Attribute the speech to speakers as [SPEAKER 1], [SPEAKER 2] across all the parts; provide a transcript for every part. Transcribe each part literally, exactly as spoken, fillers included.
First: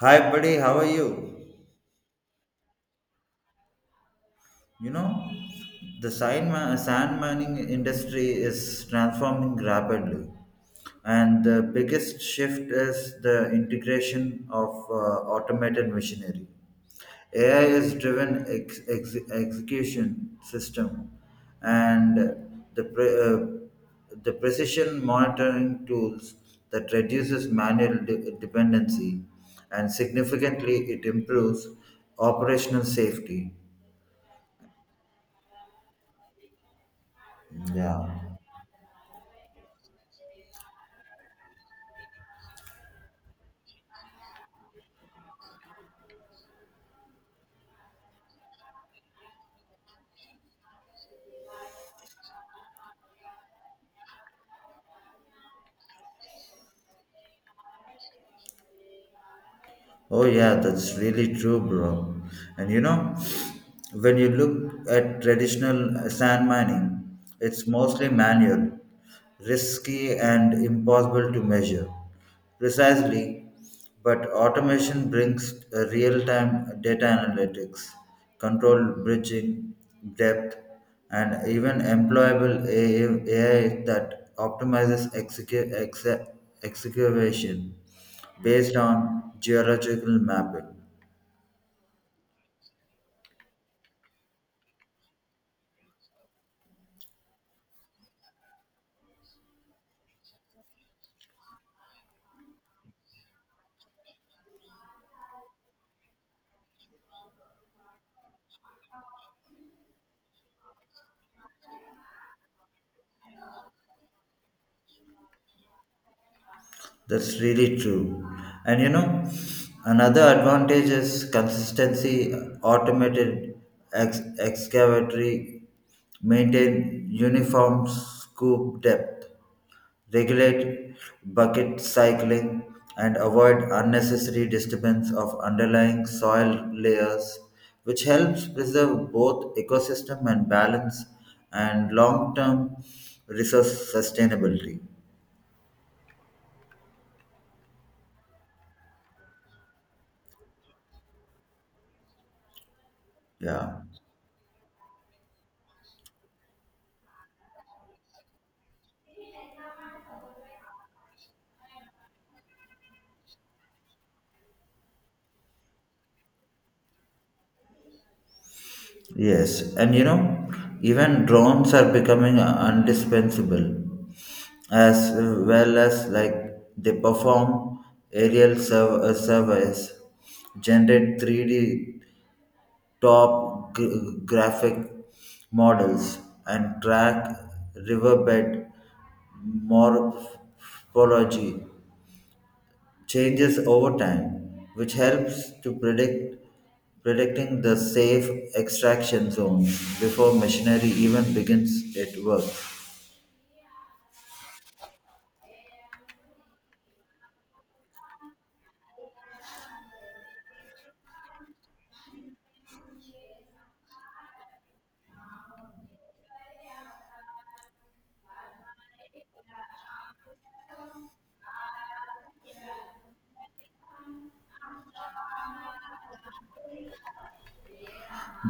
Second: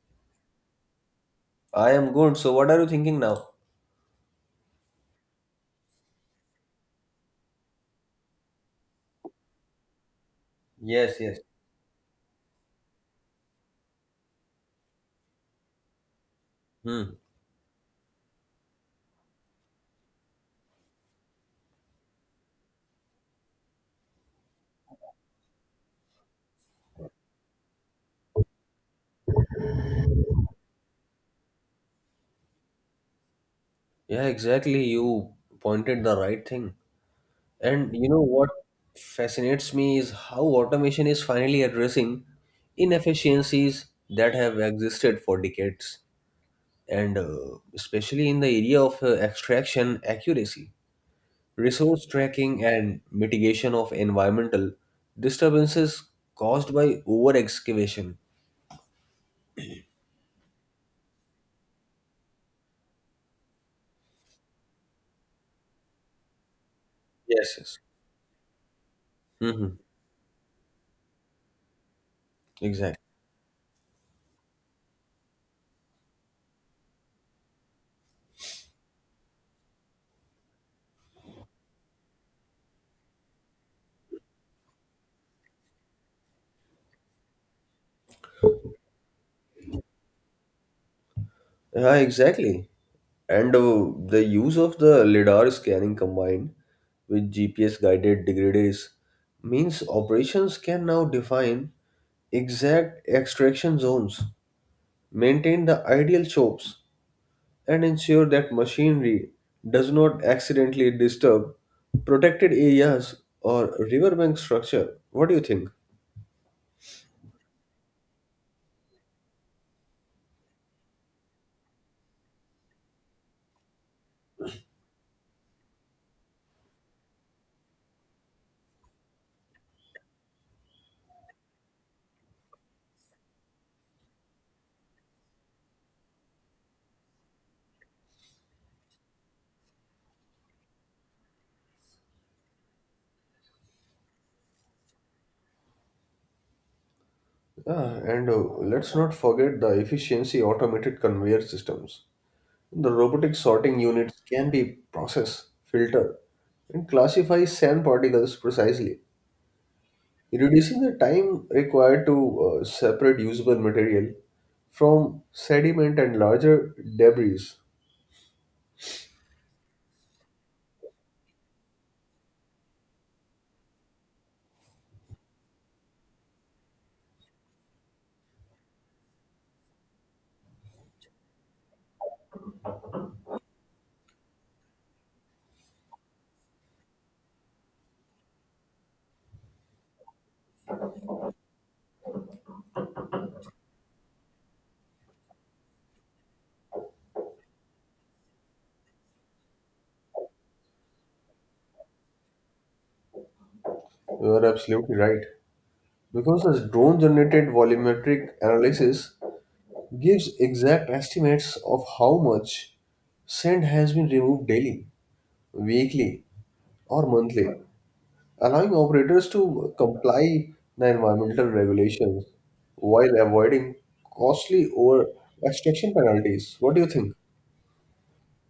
[SPEAKER 1] Hi, buddy. How are you?
[SPEAKER 2] I am good. So, what are you thinking now?
[SPEAKER 1] You know, the sand, ma- sand mining industry is transforming rapidly,
[SPEAKER 2] Yes, yes.
[SPEAKER 1] and the biggest shift is the integration of uh, automated machinery.
[SPEAKER 2] Hmm.
[SPEAKER 1] A I is driven ex- ex- execution system and the, pre- uh, the precision monitoring tools that reduces manual de- dependency and significantly it improves operational safety.
[SPEAKER 2] Yeah, exactly. You pointed the right thing. And you
[SPEAKER 1] Yeah.
[SPEAKER 2] know what fascinates me is how automation is finally addressing inefficiencies that have existed for decades, and uh, especially in the area of uh, extraction accuracy, resource tracking, and mitigation of environmental disturbances caused by over excavation.
[SPEAKER 1] Oh yeah, that's really true, bro. And you know, when you look at traditional sand mining,
[SPEAKER 2] Yes,
[SPEAKER 1] it's
[SPEAKER 2] yes.
[SPEAKER 1] mostly manual,
[SPEAKER 2] Mm-hmm.
[SPEAKER 1] risky and impossible to measure.
[SPEAKER 2] Exactly.
[SPEAKER 1] Precisely, but automation brings real-time data analytics, controlled bridging, depth, and even employable A I that optimizes execu- exe- excavation based on geological mapping.
[SPEAKER 2] Yeah, exactly. And uh, the use of the LIDAR scanning combined with G P S guided degraders means operations can now define exact extraction zones, maintain the ideal chokes, and ensure that machinery does not accidentally disturb protected areas or riverbank structure. What do you think?
[SPEAKER 1] That's really true. And you know, another advantage is consistency. Automated ex- excavatory maintain uniform scoop depth, regulate bucket cycling, and avoid unnecessary disturbance of underlying soil layers, which helps preserve both ecosystem and balance and long term resource sustainability.
[SPEAKER 2] Ah, and uh, let's not forget the efficiency automated conveyor systems. The robotic sorting
[SPEAKER 1] Yeah.
[SPEAKER 2] units can be process, filter, and classify sand particles precisely, reducing the time required to uh, separate usable material from sediment and larger debris.
[SPEAKER 1] Yes, and you know, even drones are becoming indispensable, as well as like they perform aerial sur- uh, surveys, generate three D top gr- graphic models and track riverbed morphology changes over time, which helps to predict predicting the safe extraction zone before machinery even begins its work.
[SPEAKER 2] You are absolutely right. Because the drone generated volumetric analysis gives exact estimates of how much sand has been removed daily, weekly, or monthly, allowing operators to comply the environmental regulations while avoiding costly over extraction penalties. What do you think?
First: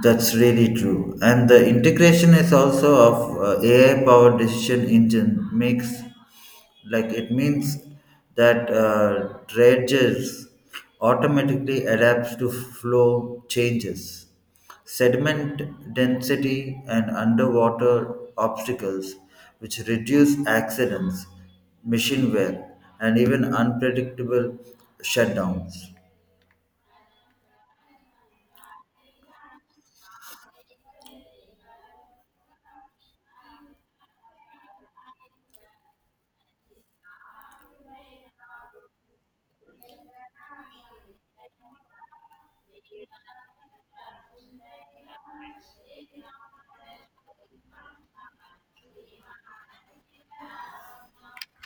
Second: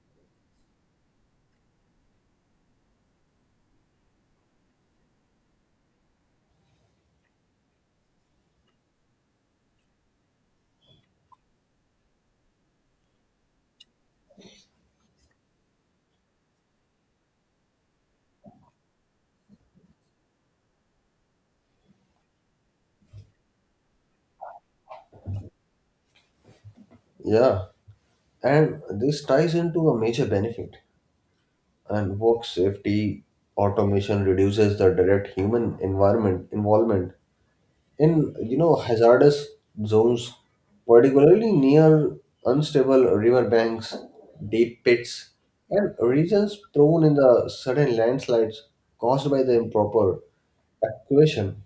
[SPEAKER 1] That's really true. And the integration is also of uh, A I powered decision engine makes like it means that uh, dredges automatically adapts to flow changes, sediment density, and underwater obstacles, which reduce accidents, machine wear, and even unpredictable shutdowns.
[SPEAKER 2] Yeah, and this ties into a major benefit. And work safety automation reduces the direct human environment involvement in you know hazardous zones, particularly near unstable river banks, deep pits, and regions prone in the sudden landslides caused by the improper evacuation.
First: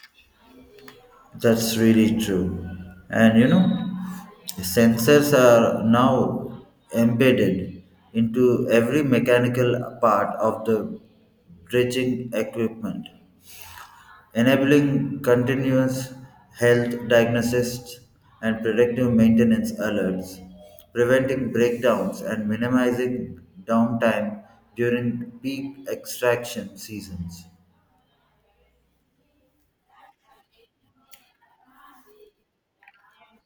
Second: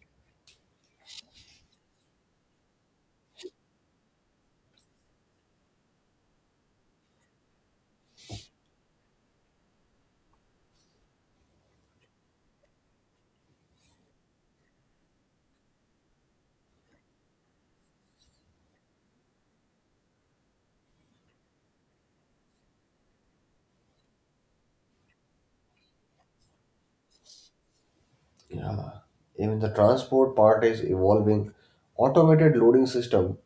[SPEAKER 1] That's really true. And you know, sensors are now embedded into every mechanical part of the dredging equipment, enabling continuous health diagnosis and predictive maintenance alerts, preventing breakdowns and minimizing downtime during peak extraction seasons.
[SPEAKER 2] Yeah. Even the transport part is evolving. Automated loading system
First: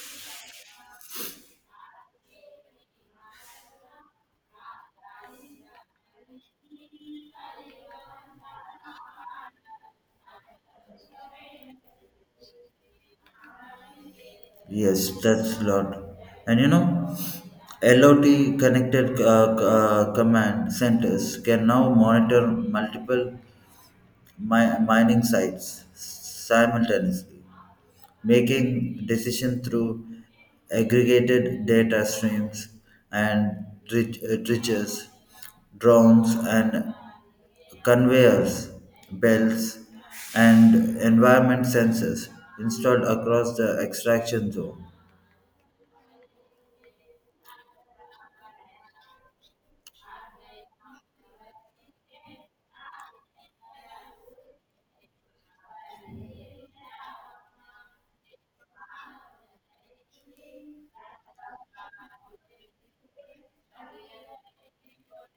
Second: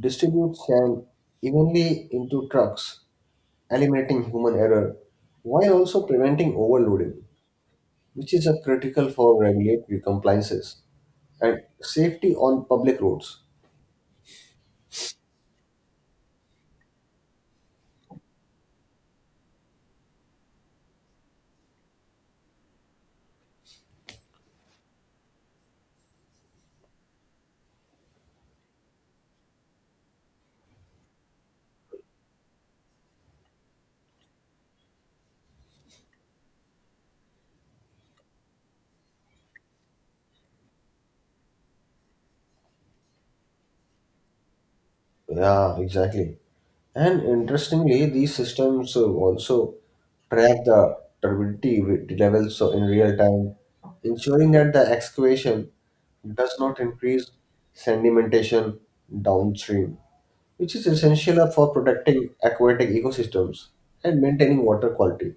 [SPEAKER 2] distributes sand evenly into trucks, eliminating human error while also preventing overloading, which is a critical for regulatory compliances and safety on public roads.
[SPEAKER 1] Yes, that's lot. And you know, L O T connected uh, c- uh, command centers can now monitor multiple mi- mining sites simultaneously, making decision through aggregated data streams and trig- uh, triggers, drones, and conveyors, belts, and environment sensors installed across the extraction zone.
[SPEAKER 2] Yeah, exactly. And interestingly, these systems uh, also track the turbidity wi- levels so in real time, ensuring that the excavation does not increase sedimentation downstream, which is essential for protecting aquatic ecosystems and maintaining water quality.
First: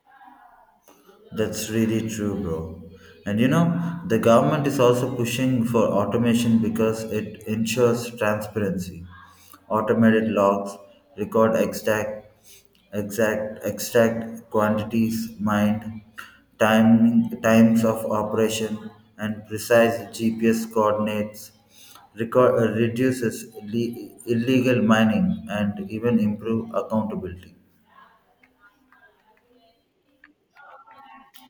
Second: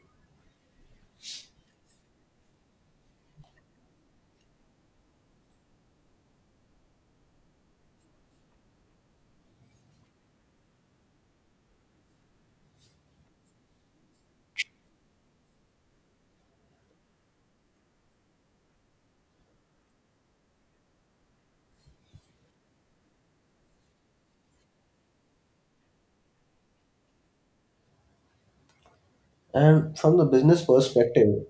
[SPEAKER 1] That's really true, bro. And you know, the government is also pushing for automation because it ensures transparency. Automated logs record exact, exact, exact quantities mined, timing, times of operation, and precise G P S coordinates. Record, uh, reduces le- illegal mining and even improve accountability.
[SPEAKER 2] And from the business perspective,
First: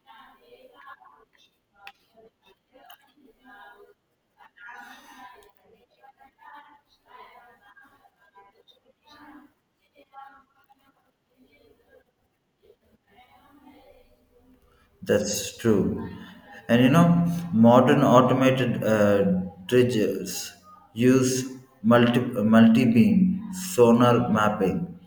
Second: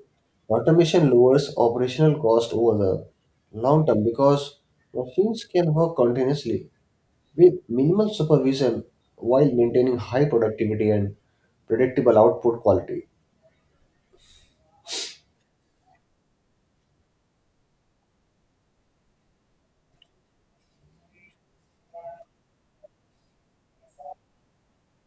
[SPEAKER 2] automation lowers operational cost over the long term because machines can work continuously with minimal supervision while maintaining high productivity and predictable output quality.
[SPEAKER 1] That's true. And you know, modern automated uh, dredgers use multi multi beam sonar mapping,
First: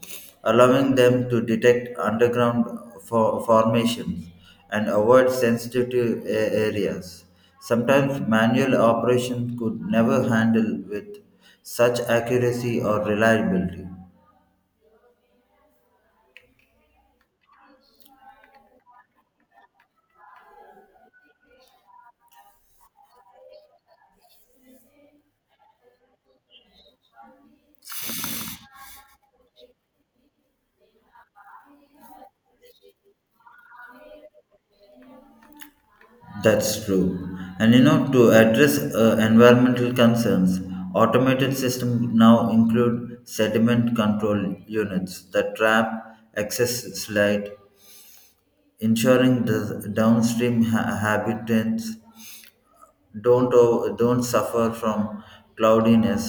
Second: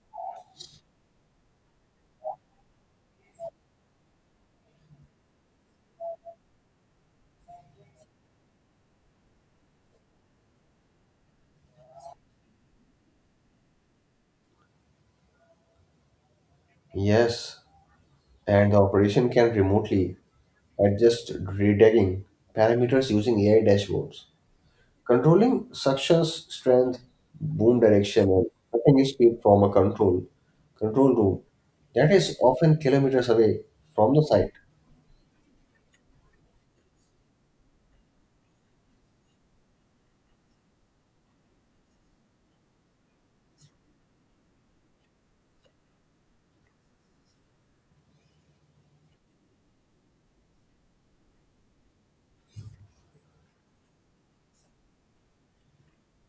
[SPEAKER 1] allowing them to detect underground for formations and avoid sensitive a- areas. Sometimes manual operations could never handle with such accuracy or reliability.
[SPEAKER 2] Yes, and the operation can remotely adjust redegging parameters using A I dashboards. Controlling suction's strength, boom direction, and cutting speed from a control control room that is often kilometers away from the site.
[SPEAKER 1] That's true. And you know, to address uh, environmental concerns, automated systems now include sediment control units that trap excess light, ensuring the downstream ha- habitants don't o- don't suffer from cloudiness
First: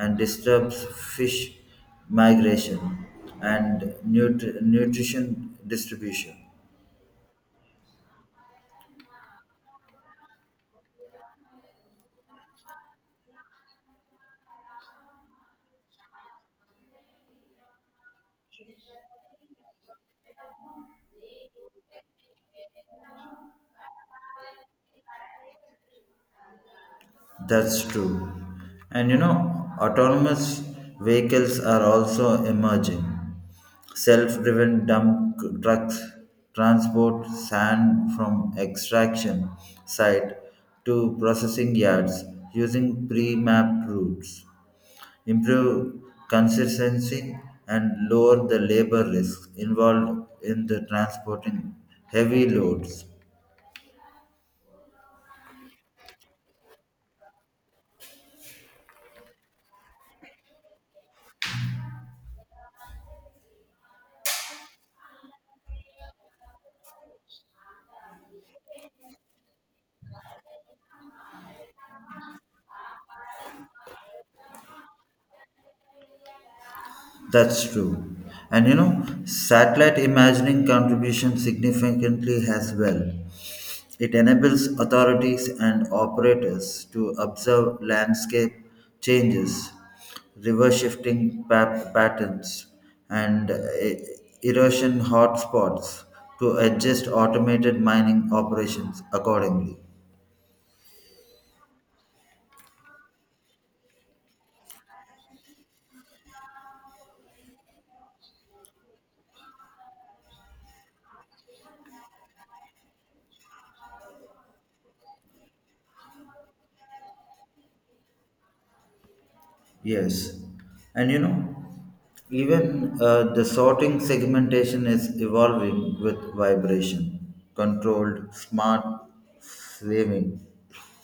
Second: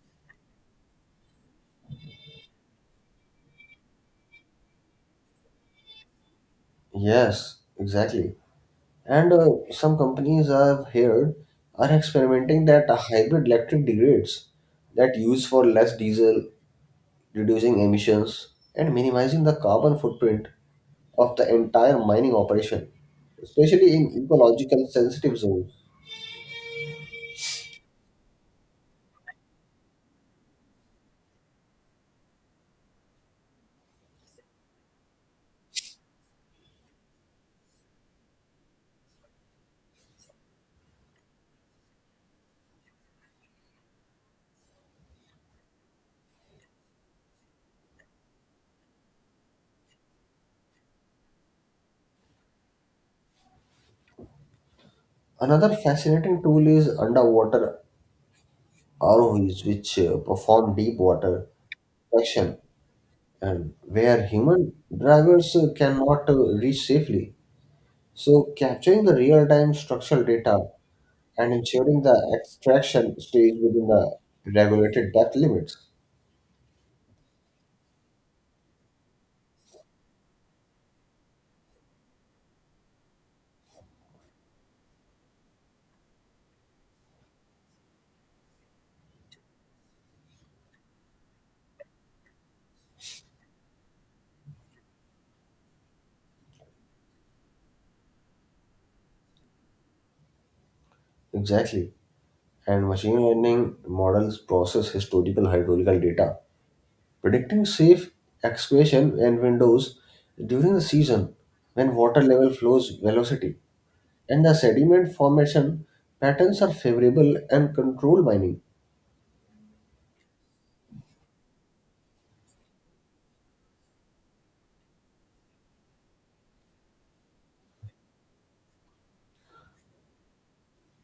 [SPEAKER 1] and disturbs fish migration and nut- nutrition distribution.
[SPEAKER 2] Yes, exactly. And uh, some companies I've heard are experimenting that a hybrid electric degrades that use for less diesel, reducing emissions and minimizing the carbon footprint of the entire mining operation, especially in ecological sensitive zones.
[SPEAKER 1] That's true. And you know, autonomous vehicles are also emerging. Self driven dump trucks transport sand from extraction site to processing yards using pre mapped routes, improve consistency, and lower the labor risks involved in the transporting heavy loads.
[SPEAKER 2] Another fascinating tool is underwater R O Vs, which uh, perform deep water action and where human drivers uh, cannot uh, reach safely. So, capturing the real time structural data and ensuring the extraction stays within the regulated depth limits.
[SPEAKER 1] That's true. And you know, satellite imagining contribution significantly as well. It enables authorities and operators to observe landscape changes, river shifting pa- patterns, and uh, e- erosion hotspots to adjust automated mining operations accordingly.
[SPEAKER 2] Exactly. And machine learning models process historical hydraulical data, predicting safe excavation and windows during the season when water level flows velocity and the sediment formation patterns are favorable and control mining.
[SPEAKER 1] Yes, and you know, even uh, the sorting segmentation is evolving with vibration controlled smart slaving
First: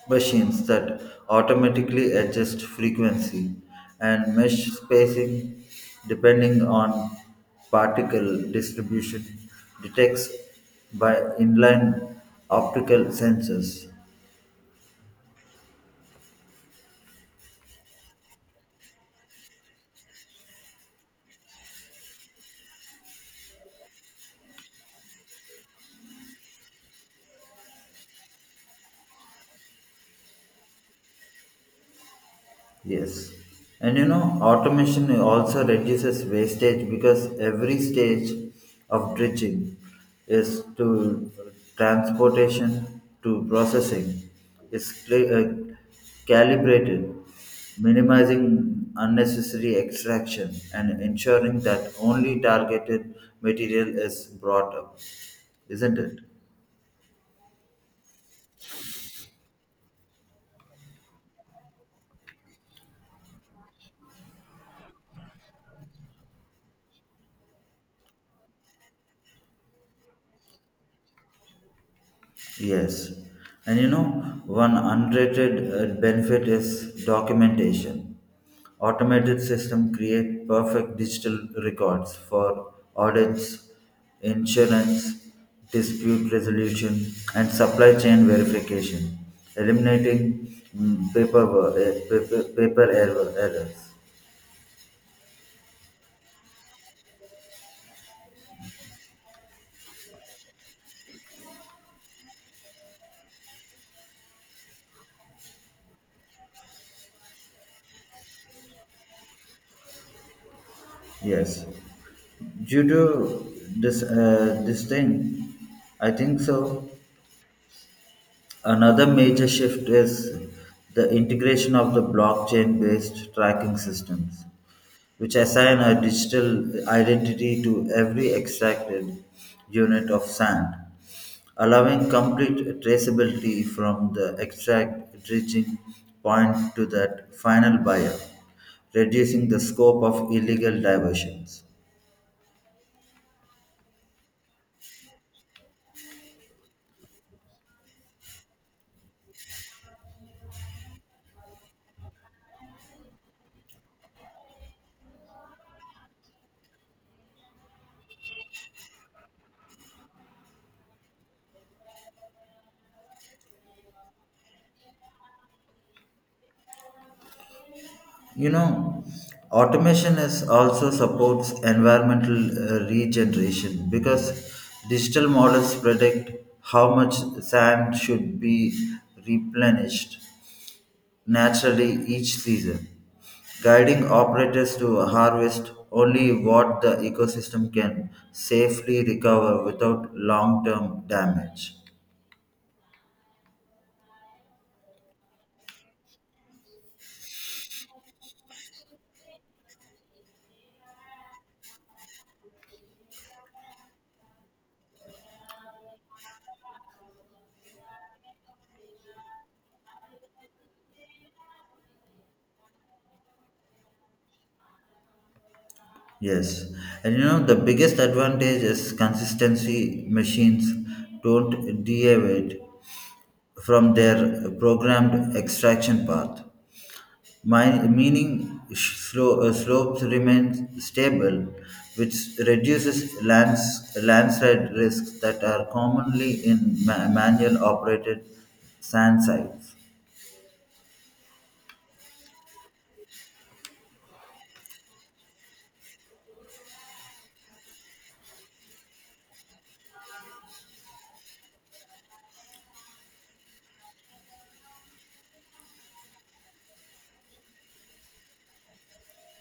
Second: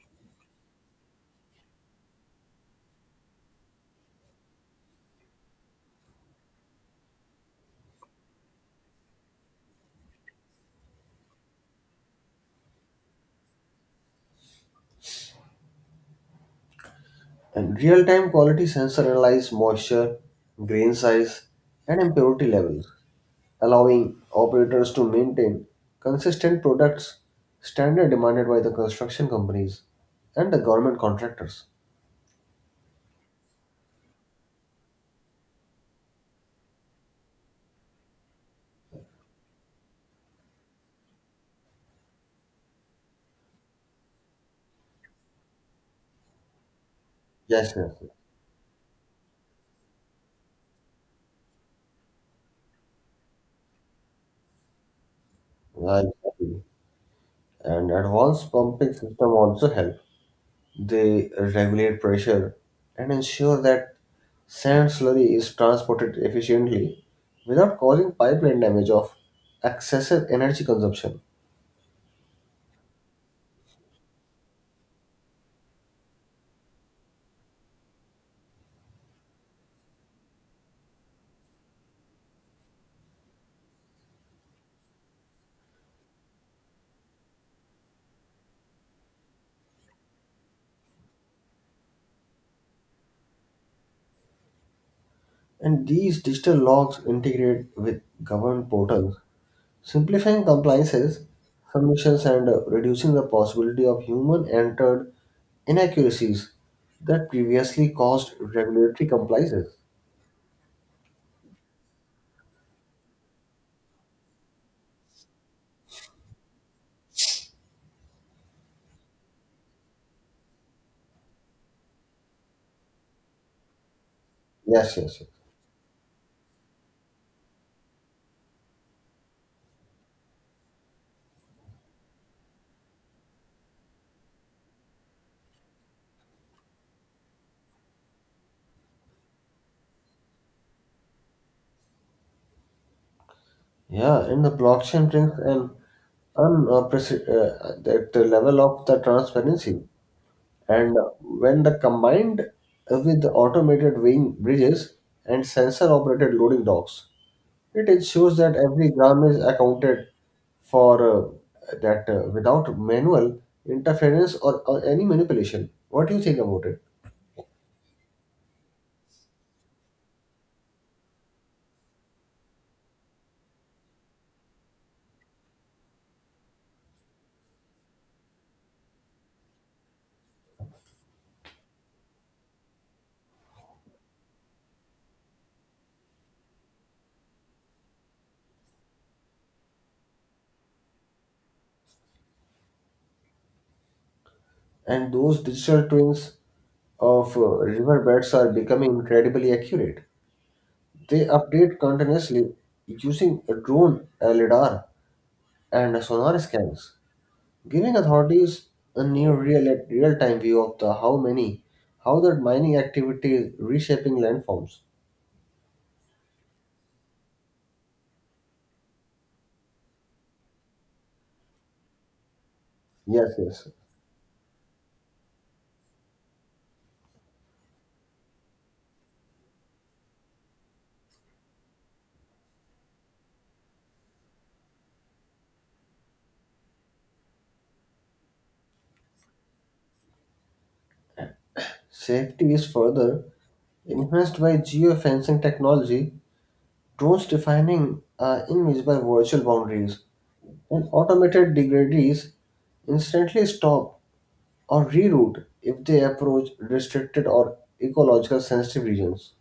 [SPEAKER 1] machines that automatically adjust frequency and mesh spacing depending on particle distribution detects by inline optical sensors.
[SPEAKER 2] And real-time quality sensor analyze moisture, grain size, and impurity levels, allowing operators to maintain consistent products standard demanded by the construction companies and the government contractors.
[SPEAKER 1] Yes. And you know, automation also reduces wastage because every stage of dredging is to transportation to processing is cli- uh, calibrated,
[SPEAKER 2] Yes, yes, yes.
[SPEAKER 1] minimizing unnecessary extraction and ensuring that only targeted material is brought up, isn't
[SPEAKER 2] Yeah,
[SPEAKER 1] it?
[SPEAKER 2] exactly. And advanced pumping system also help. They regulate pressure and ensure that sand slurry is transported efficiently without causing pipeline damage of excessive energy consumption.
[SPEAKER 1] Yes, and you know, one underrated uh, benefit is documentation. Automated system create perfect digital records for audits, insurance, dispute resolution, and supply chain verification, eliminating mm, paperwork, eh, paper, paper error, errors.
[SPEAKER 2] And these digital logs integrate with government portals, simplifying compliances, submissions, and uh, reducing the possibility of human entered inaccuracies that previously caused regulatory compliances.
[SPEAKER 1] Yes, due to this uh, this thing, I think so. Another major shift is the integration of the blockchain based tracking systems,
[SPEAKER 2] Yes, yes, yes.
[SPEAKER 1] which assign a digital identity to every extracted unit of sand, allowing complete traceability from the extract reaching point to that final buyer, reducing the scope of illegal diversions.
[SPEAKER 2] Yeah, and the blockchain brings an unprecedented uh, that the level of the transparency. And when the combined with the automated weighing bridges and sensor operated loading docks, it ensures that every gram is accounted for uh, that uh, without manual interference or, or any manipulation. What do you think about it?
[SPEAKER 1] You know, automation is also supports environmental uh, regeneration because digital models predict how much sand should be replenished naturally each season, guiding operators to harvest only what the ecosystem can safely recover without long-term damage.
[SPEAKER 2] And those digital twins of uh, riverbeds are becoming incredibly accurate. They update continuously using a drone, a lidar, and sonar scans, giving authorities a near real real-time view of the how many how that mining activity is reshaping landforms.
[SPEAKER 1] Yes, and you know the biggest advantage is consistency. Machines don't deviate
[SPEAKER 2] Yes, yes.
[SPEAKER 1] from their programmed extraction path. My, meaning sh- slo- uh, Slopes remain stable, which reduces lands, landslide risks that are commonly in ma- manual operated sand sites.
[SPEAKER 2] Safety is further enhanced by geofencing technology, drones defining uh, invisible virtual boundaries, and automated degradees instantly stop or reroute if they approach restricted or ecological sensitive regions.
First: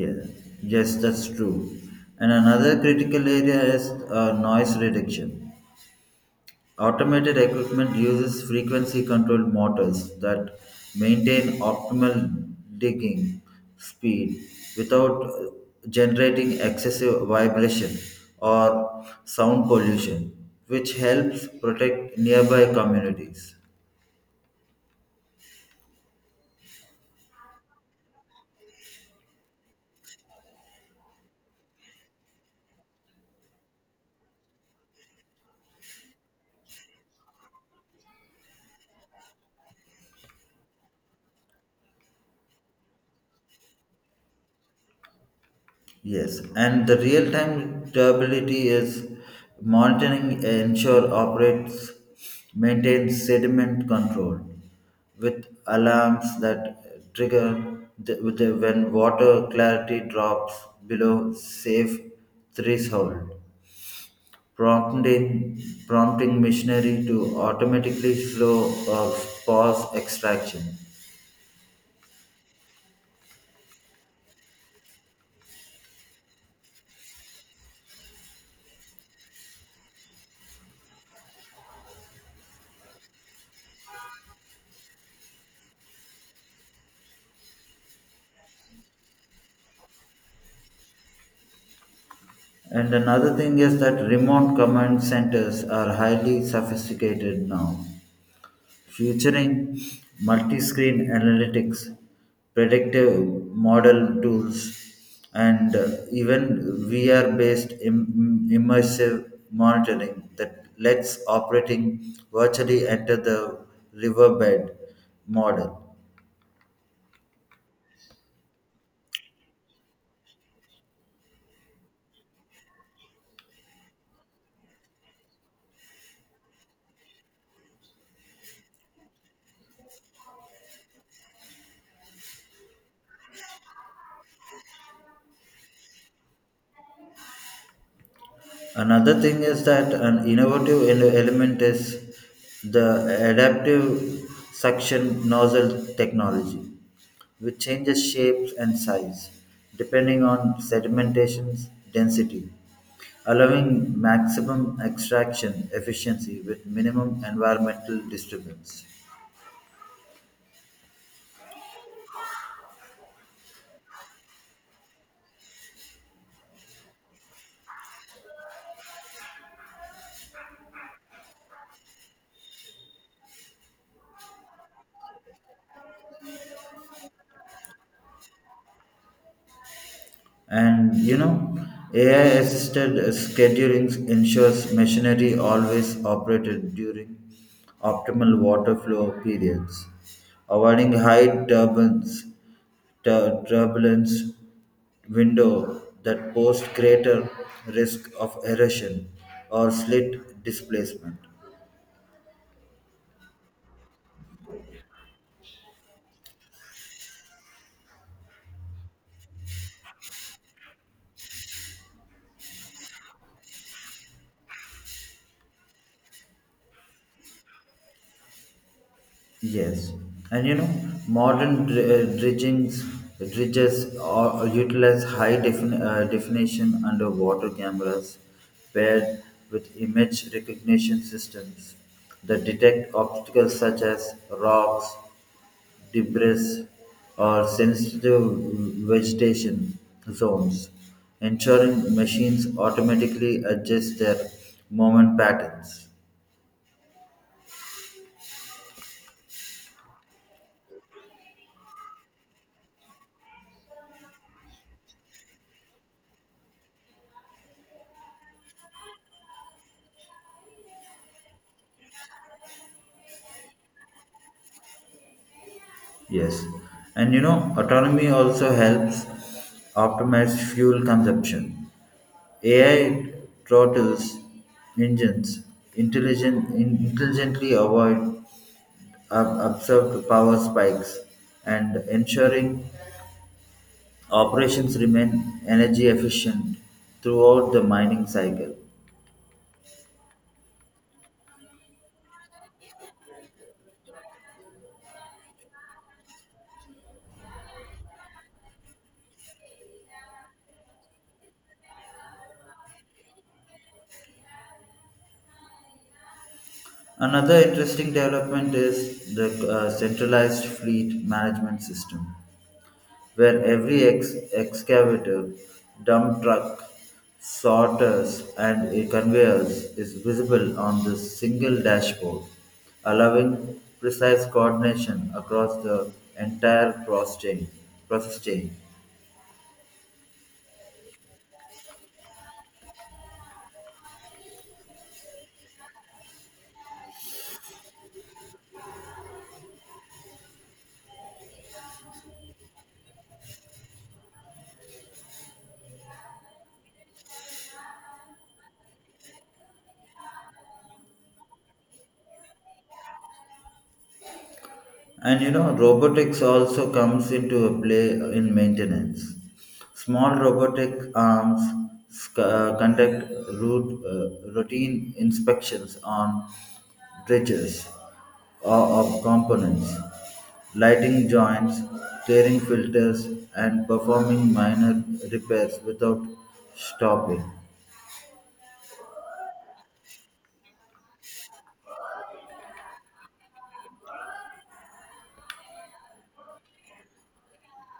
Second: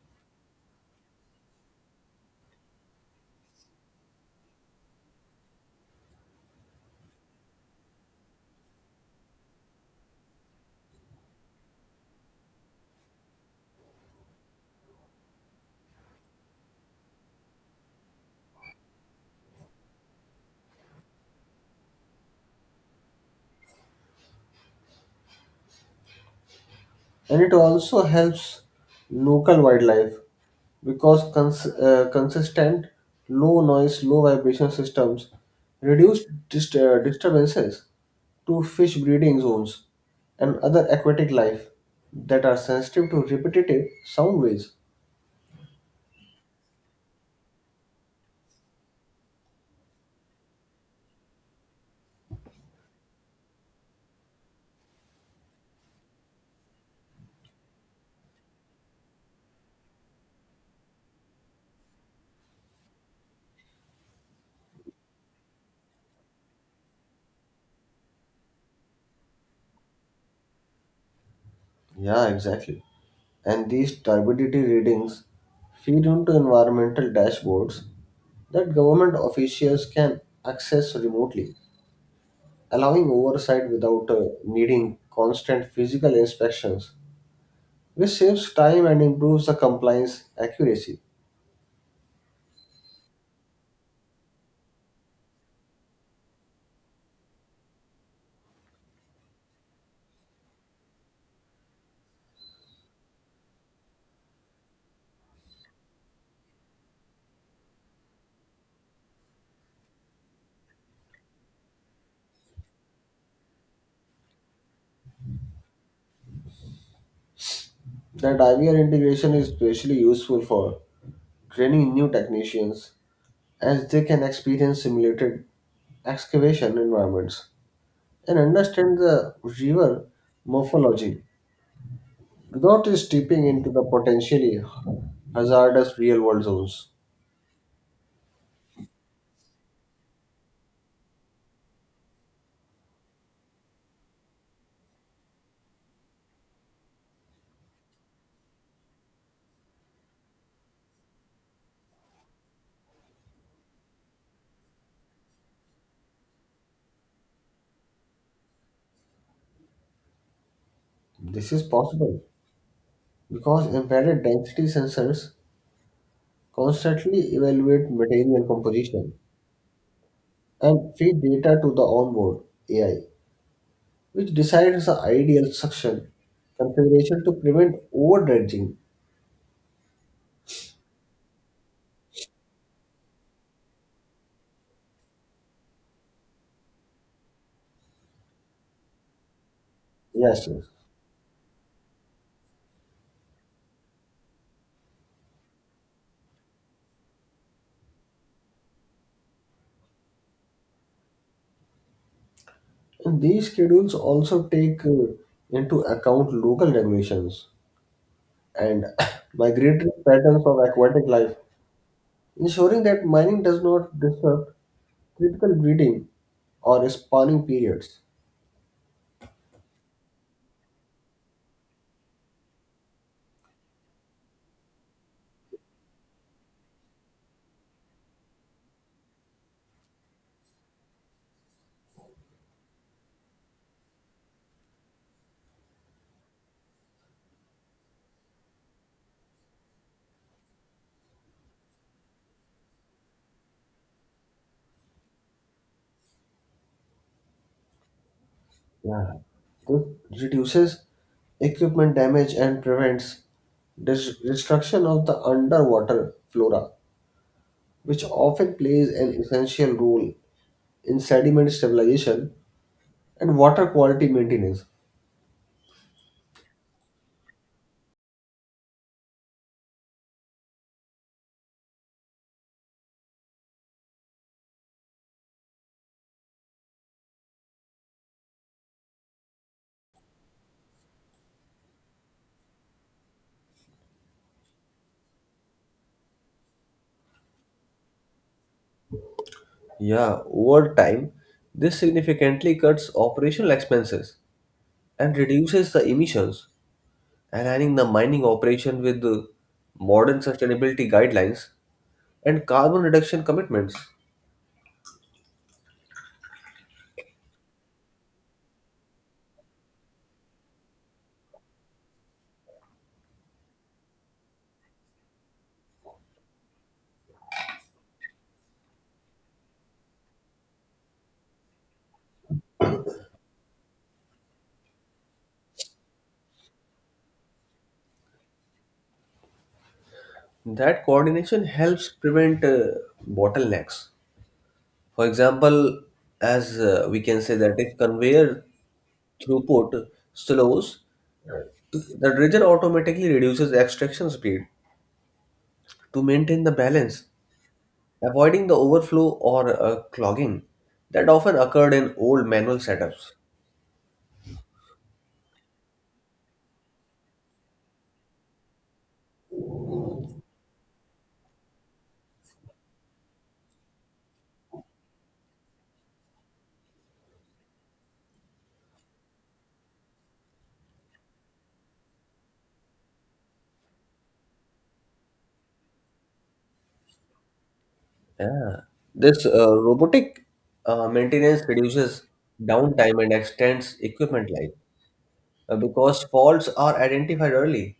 [SPEAKER 1] Yeah. Yes, that's true. And another critical area is uh, noise reduction. Automated equipment uses frequency controlled motors that maintain optimal digging speed without uh, generating excessive vibration or sound pollution, which helps protect nearby communities.
[SPEAKER 2] And it also helps local wildlife because cons- uh, consistent low noise low vibration systems reduce dist- uh, disturbances to fish breeding zones and other aquatic life that are sensitive to repetitive sound waves.
[SPEAKER 1] Yes, and the real-time durability is monitoring ensure operates maintains sediment control with alarms that trigger the, with the, when water clarity drops below safe threshold, prompting prompting machinery to automatically slow or pause extraction.
[SPEAKER 2] Yeah, exactly. And these turbidity readings feed into environmental dashboards that government officials can access remotely, allowing oversight without uh, needing constant physical inspections, which saves time and improves the compliance accuracy.
[SPEAKER 1] And another thing is that remote command centers are highly sophisticated now featuring multi-screen analytics, predictive model tools, and uh, even V R-based Im- immersive monitoring that lets operating virtually enter the riverbed model.
[SPEAKER 2] The I V R integration is especially useful for training new technicians as they can experience simulated excavation environments and understand the river morphology without stepping into the potentially hazardous real world zones.
[SPEAKER 1] Another thing is that an innovative ele- element is the adaptive suction nozzle technology, which changes shapes and size depending on sedimentation's density, allowing maximum extraction efficiency with minimum environmental disturbance.
[SPEAKER 2] This is possible because embedded density sensors constantly evaluate material composition and feed data to the onboard A I, which decides the ideal suction configuration to prevent overdredging
[SPEAKER 1] And you know, A I assisted scheduling ensures machinery always operated during optimal water flow periods,
[SPEAKER 2] disasters.
[SPEAKER 1] avoiding high turbulence, tur- turbulence window that pose greater risk of erosion or slit displacement.
[SPEAKER 2] And these schedules also take uh, into account local regulations and migratory patterns of aquatic life, ensuring that mining does not disrupt critical breeding or spawning periods.
[SPEAKER 1] Yes, and you know, modern dr- uh, dredgings, dredges or or utilize high defin- uh, definition underwater cameras paired with image recognition systems that detect obstacles such as rocks, debris, or sensitive vegetation zones, ensuring machines automatically adjust their movement patterns.
[SPEAKER 2] Yeah. This reduces equipment damage and prevents dis- destruction of the underwater flora, which often plays an essential role in sediment stabilization and water quality maintenance.
[SPEAKER 1] Yes, and you know, autonomy also helps optimize fuel consumption. A I throttles engines intelligent, in- intelligently avoid ob- observed power spikes and ensuring operations remain energy efficient throughout the mining cycle.
[SPEAKER 2] Yeah, over time, this significantly cuts operational expenses and reduces the emissions, aligning the mining operation with the modern sustainability guidelines and carbon reduction commitments.
[SPEAKER 1] Another interesting development is the uh, centralized fleet management system, where every ex- excavator, dump truck, sorters, and a conveyors is visible on the single dashboard, allowing precise coordination across the entire process chain. Process chain.
[SPEAKER 2] That coordination helps prevent uh, bottlenecks. For example, as uh, we can say that if conveyor throughput slows, the dredger automatically reduces extraction speed to maintain the balance, avoiding the overflow or uh, clogging that often occurred in old manual setups.
[SPEAKER 1] And you know, robotics also comes into a play in maintenance. Small robotic arms sc- uh, conduct root, uh, routine inspections on bridges or of components, lighting joints, tearing filters, and performing minor repairs without stopping.
[SPEAKER 2] Yeah. This uh, robotic uh, maintenance reduces downtime and extends equipment life uh, because faults are identified early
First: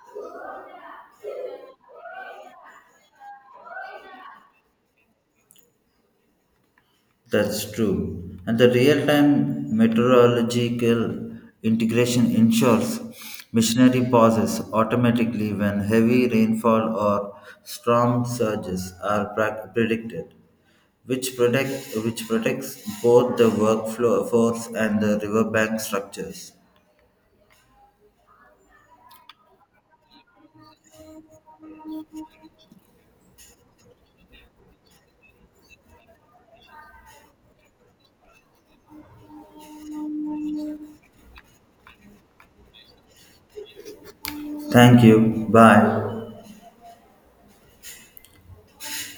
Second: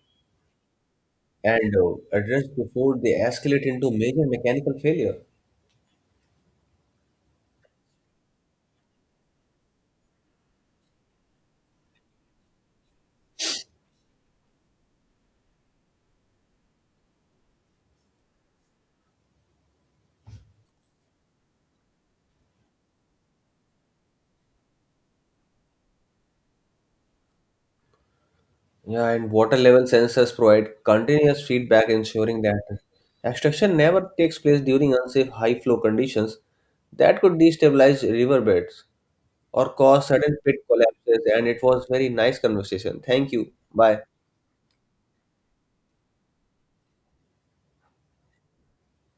[SPEAKER 2] and uh, addressed before they escalate into major mechanical failure.
[SPEAKER 1] That's true. And the real time meteorological integration ensures missionary pauses automatically when heavy rainfall or storm surges are pra- predicted, which, protect, which protects both the workforce and the riverbank structures.
[SPEAKER 2] Yeah, and water level sensors provide continuous feedback, ensuring that extraction never takes place during unsafe high flow conditions that could destabilize riverbeds or cause sudden pit collapses. And it was very nice conversation. Thank you. Bye.
[SPEAKER 1] Thank you. Bye.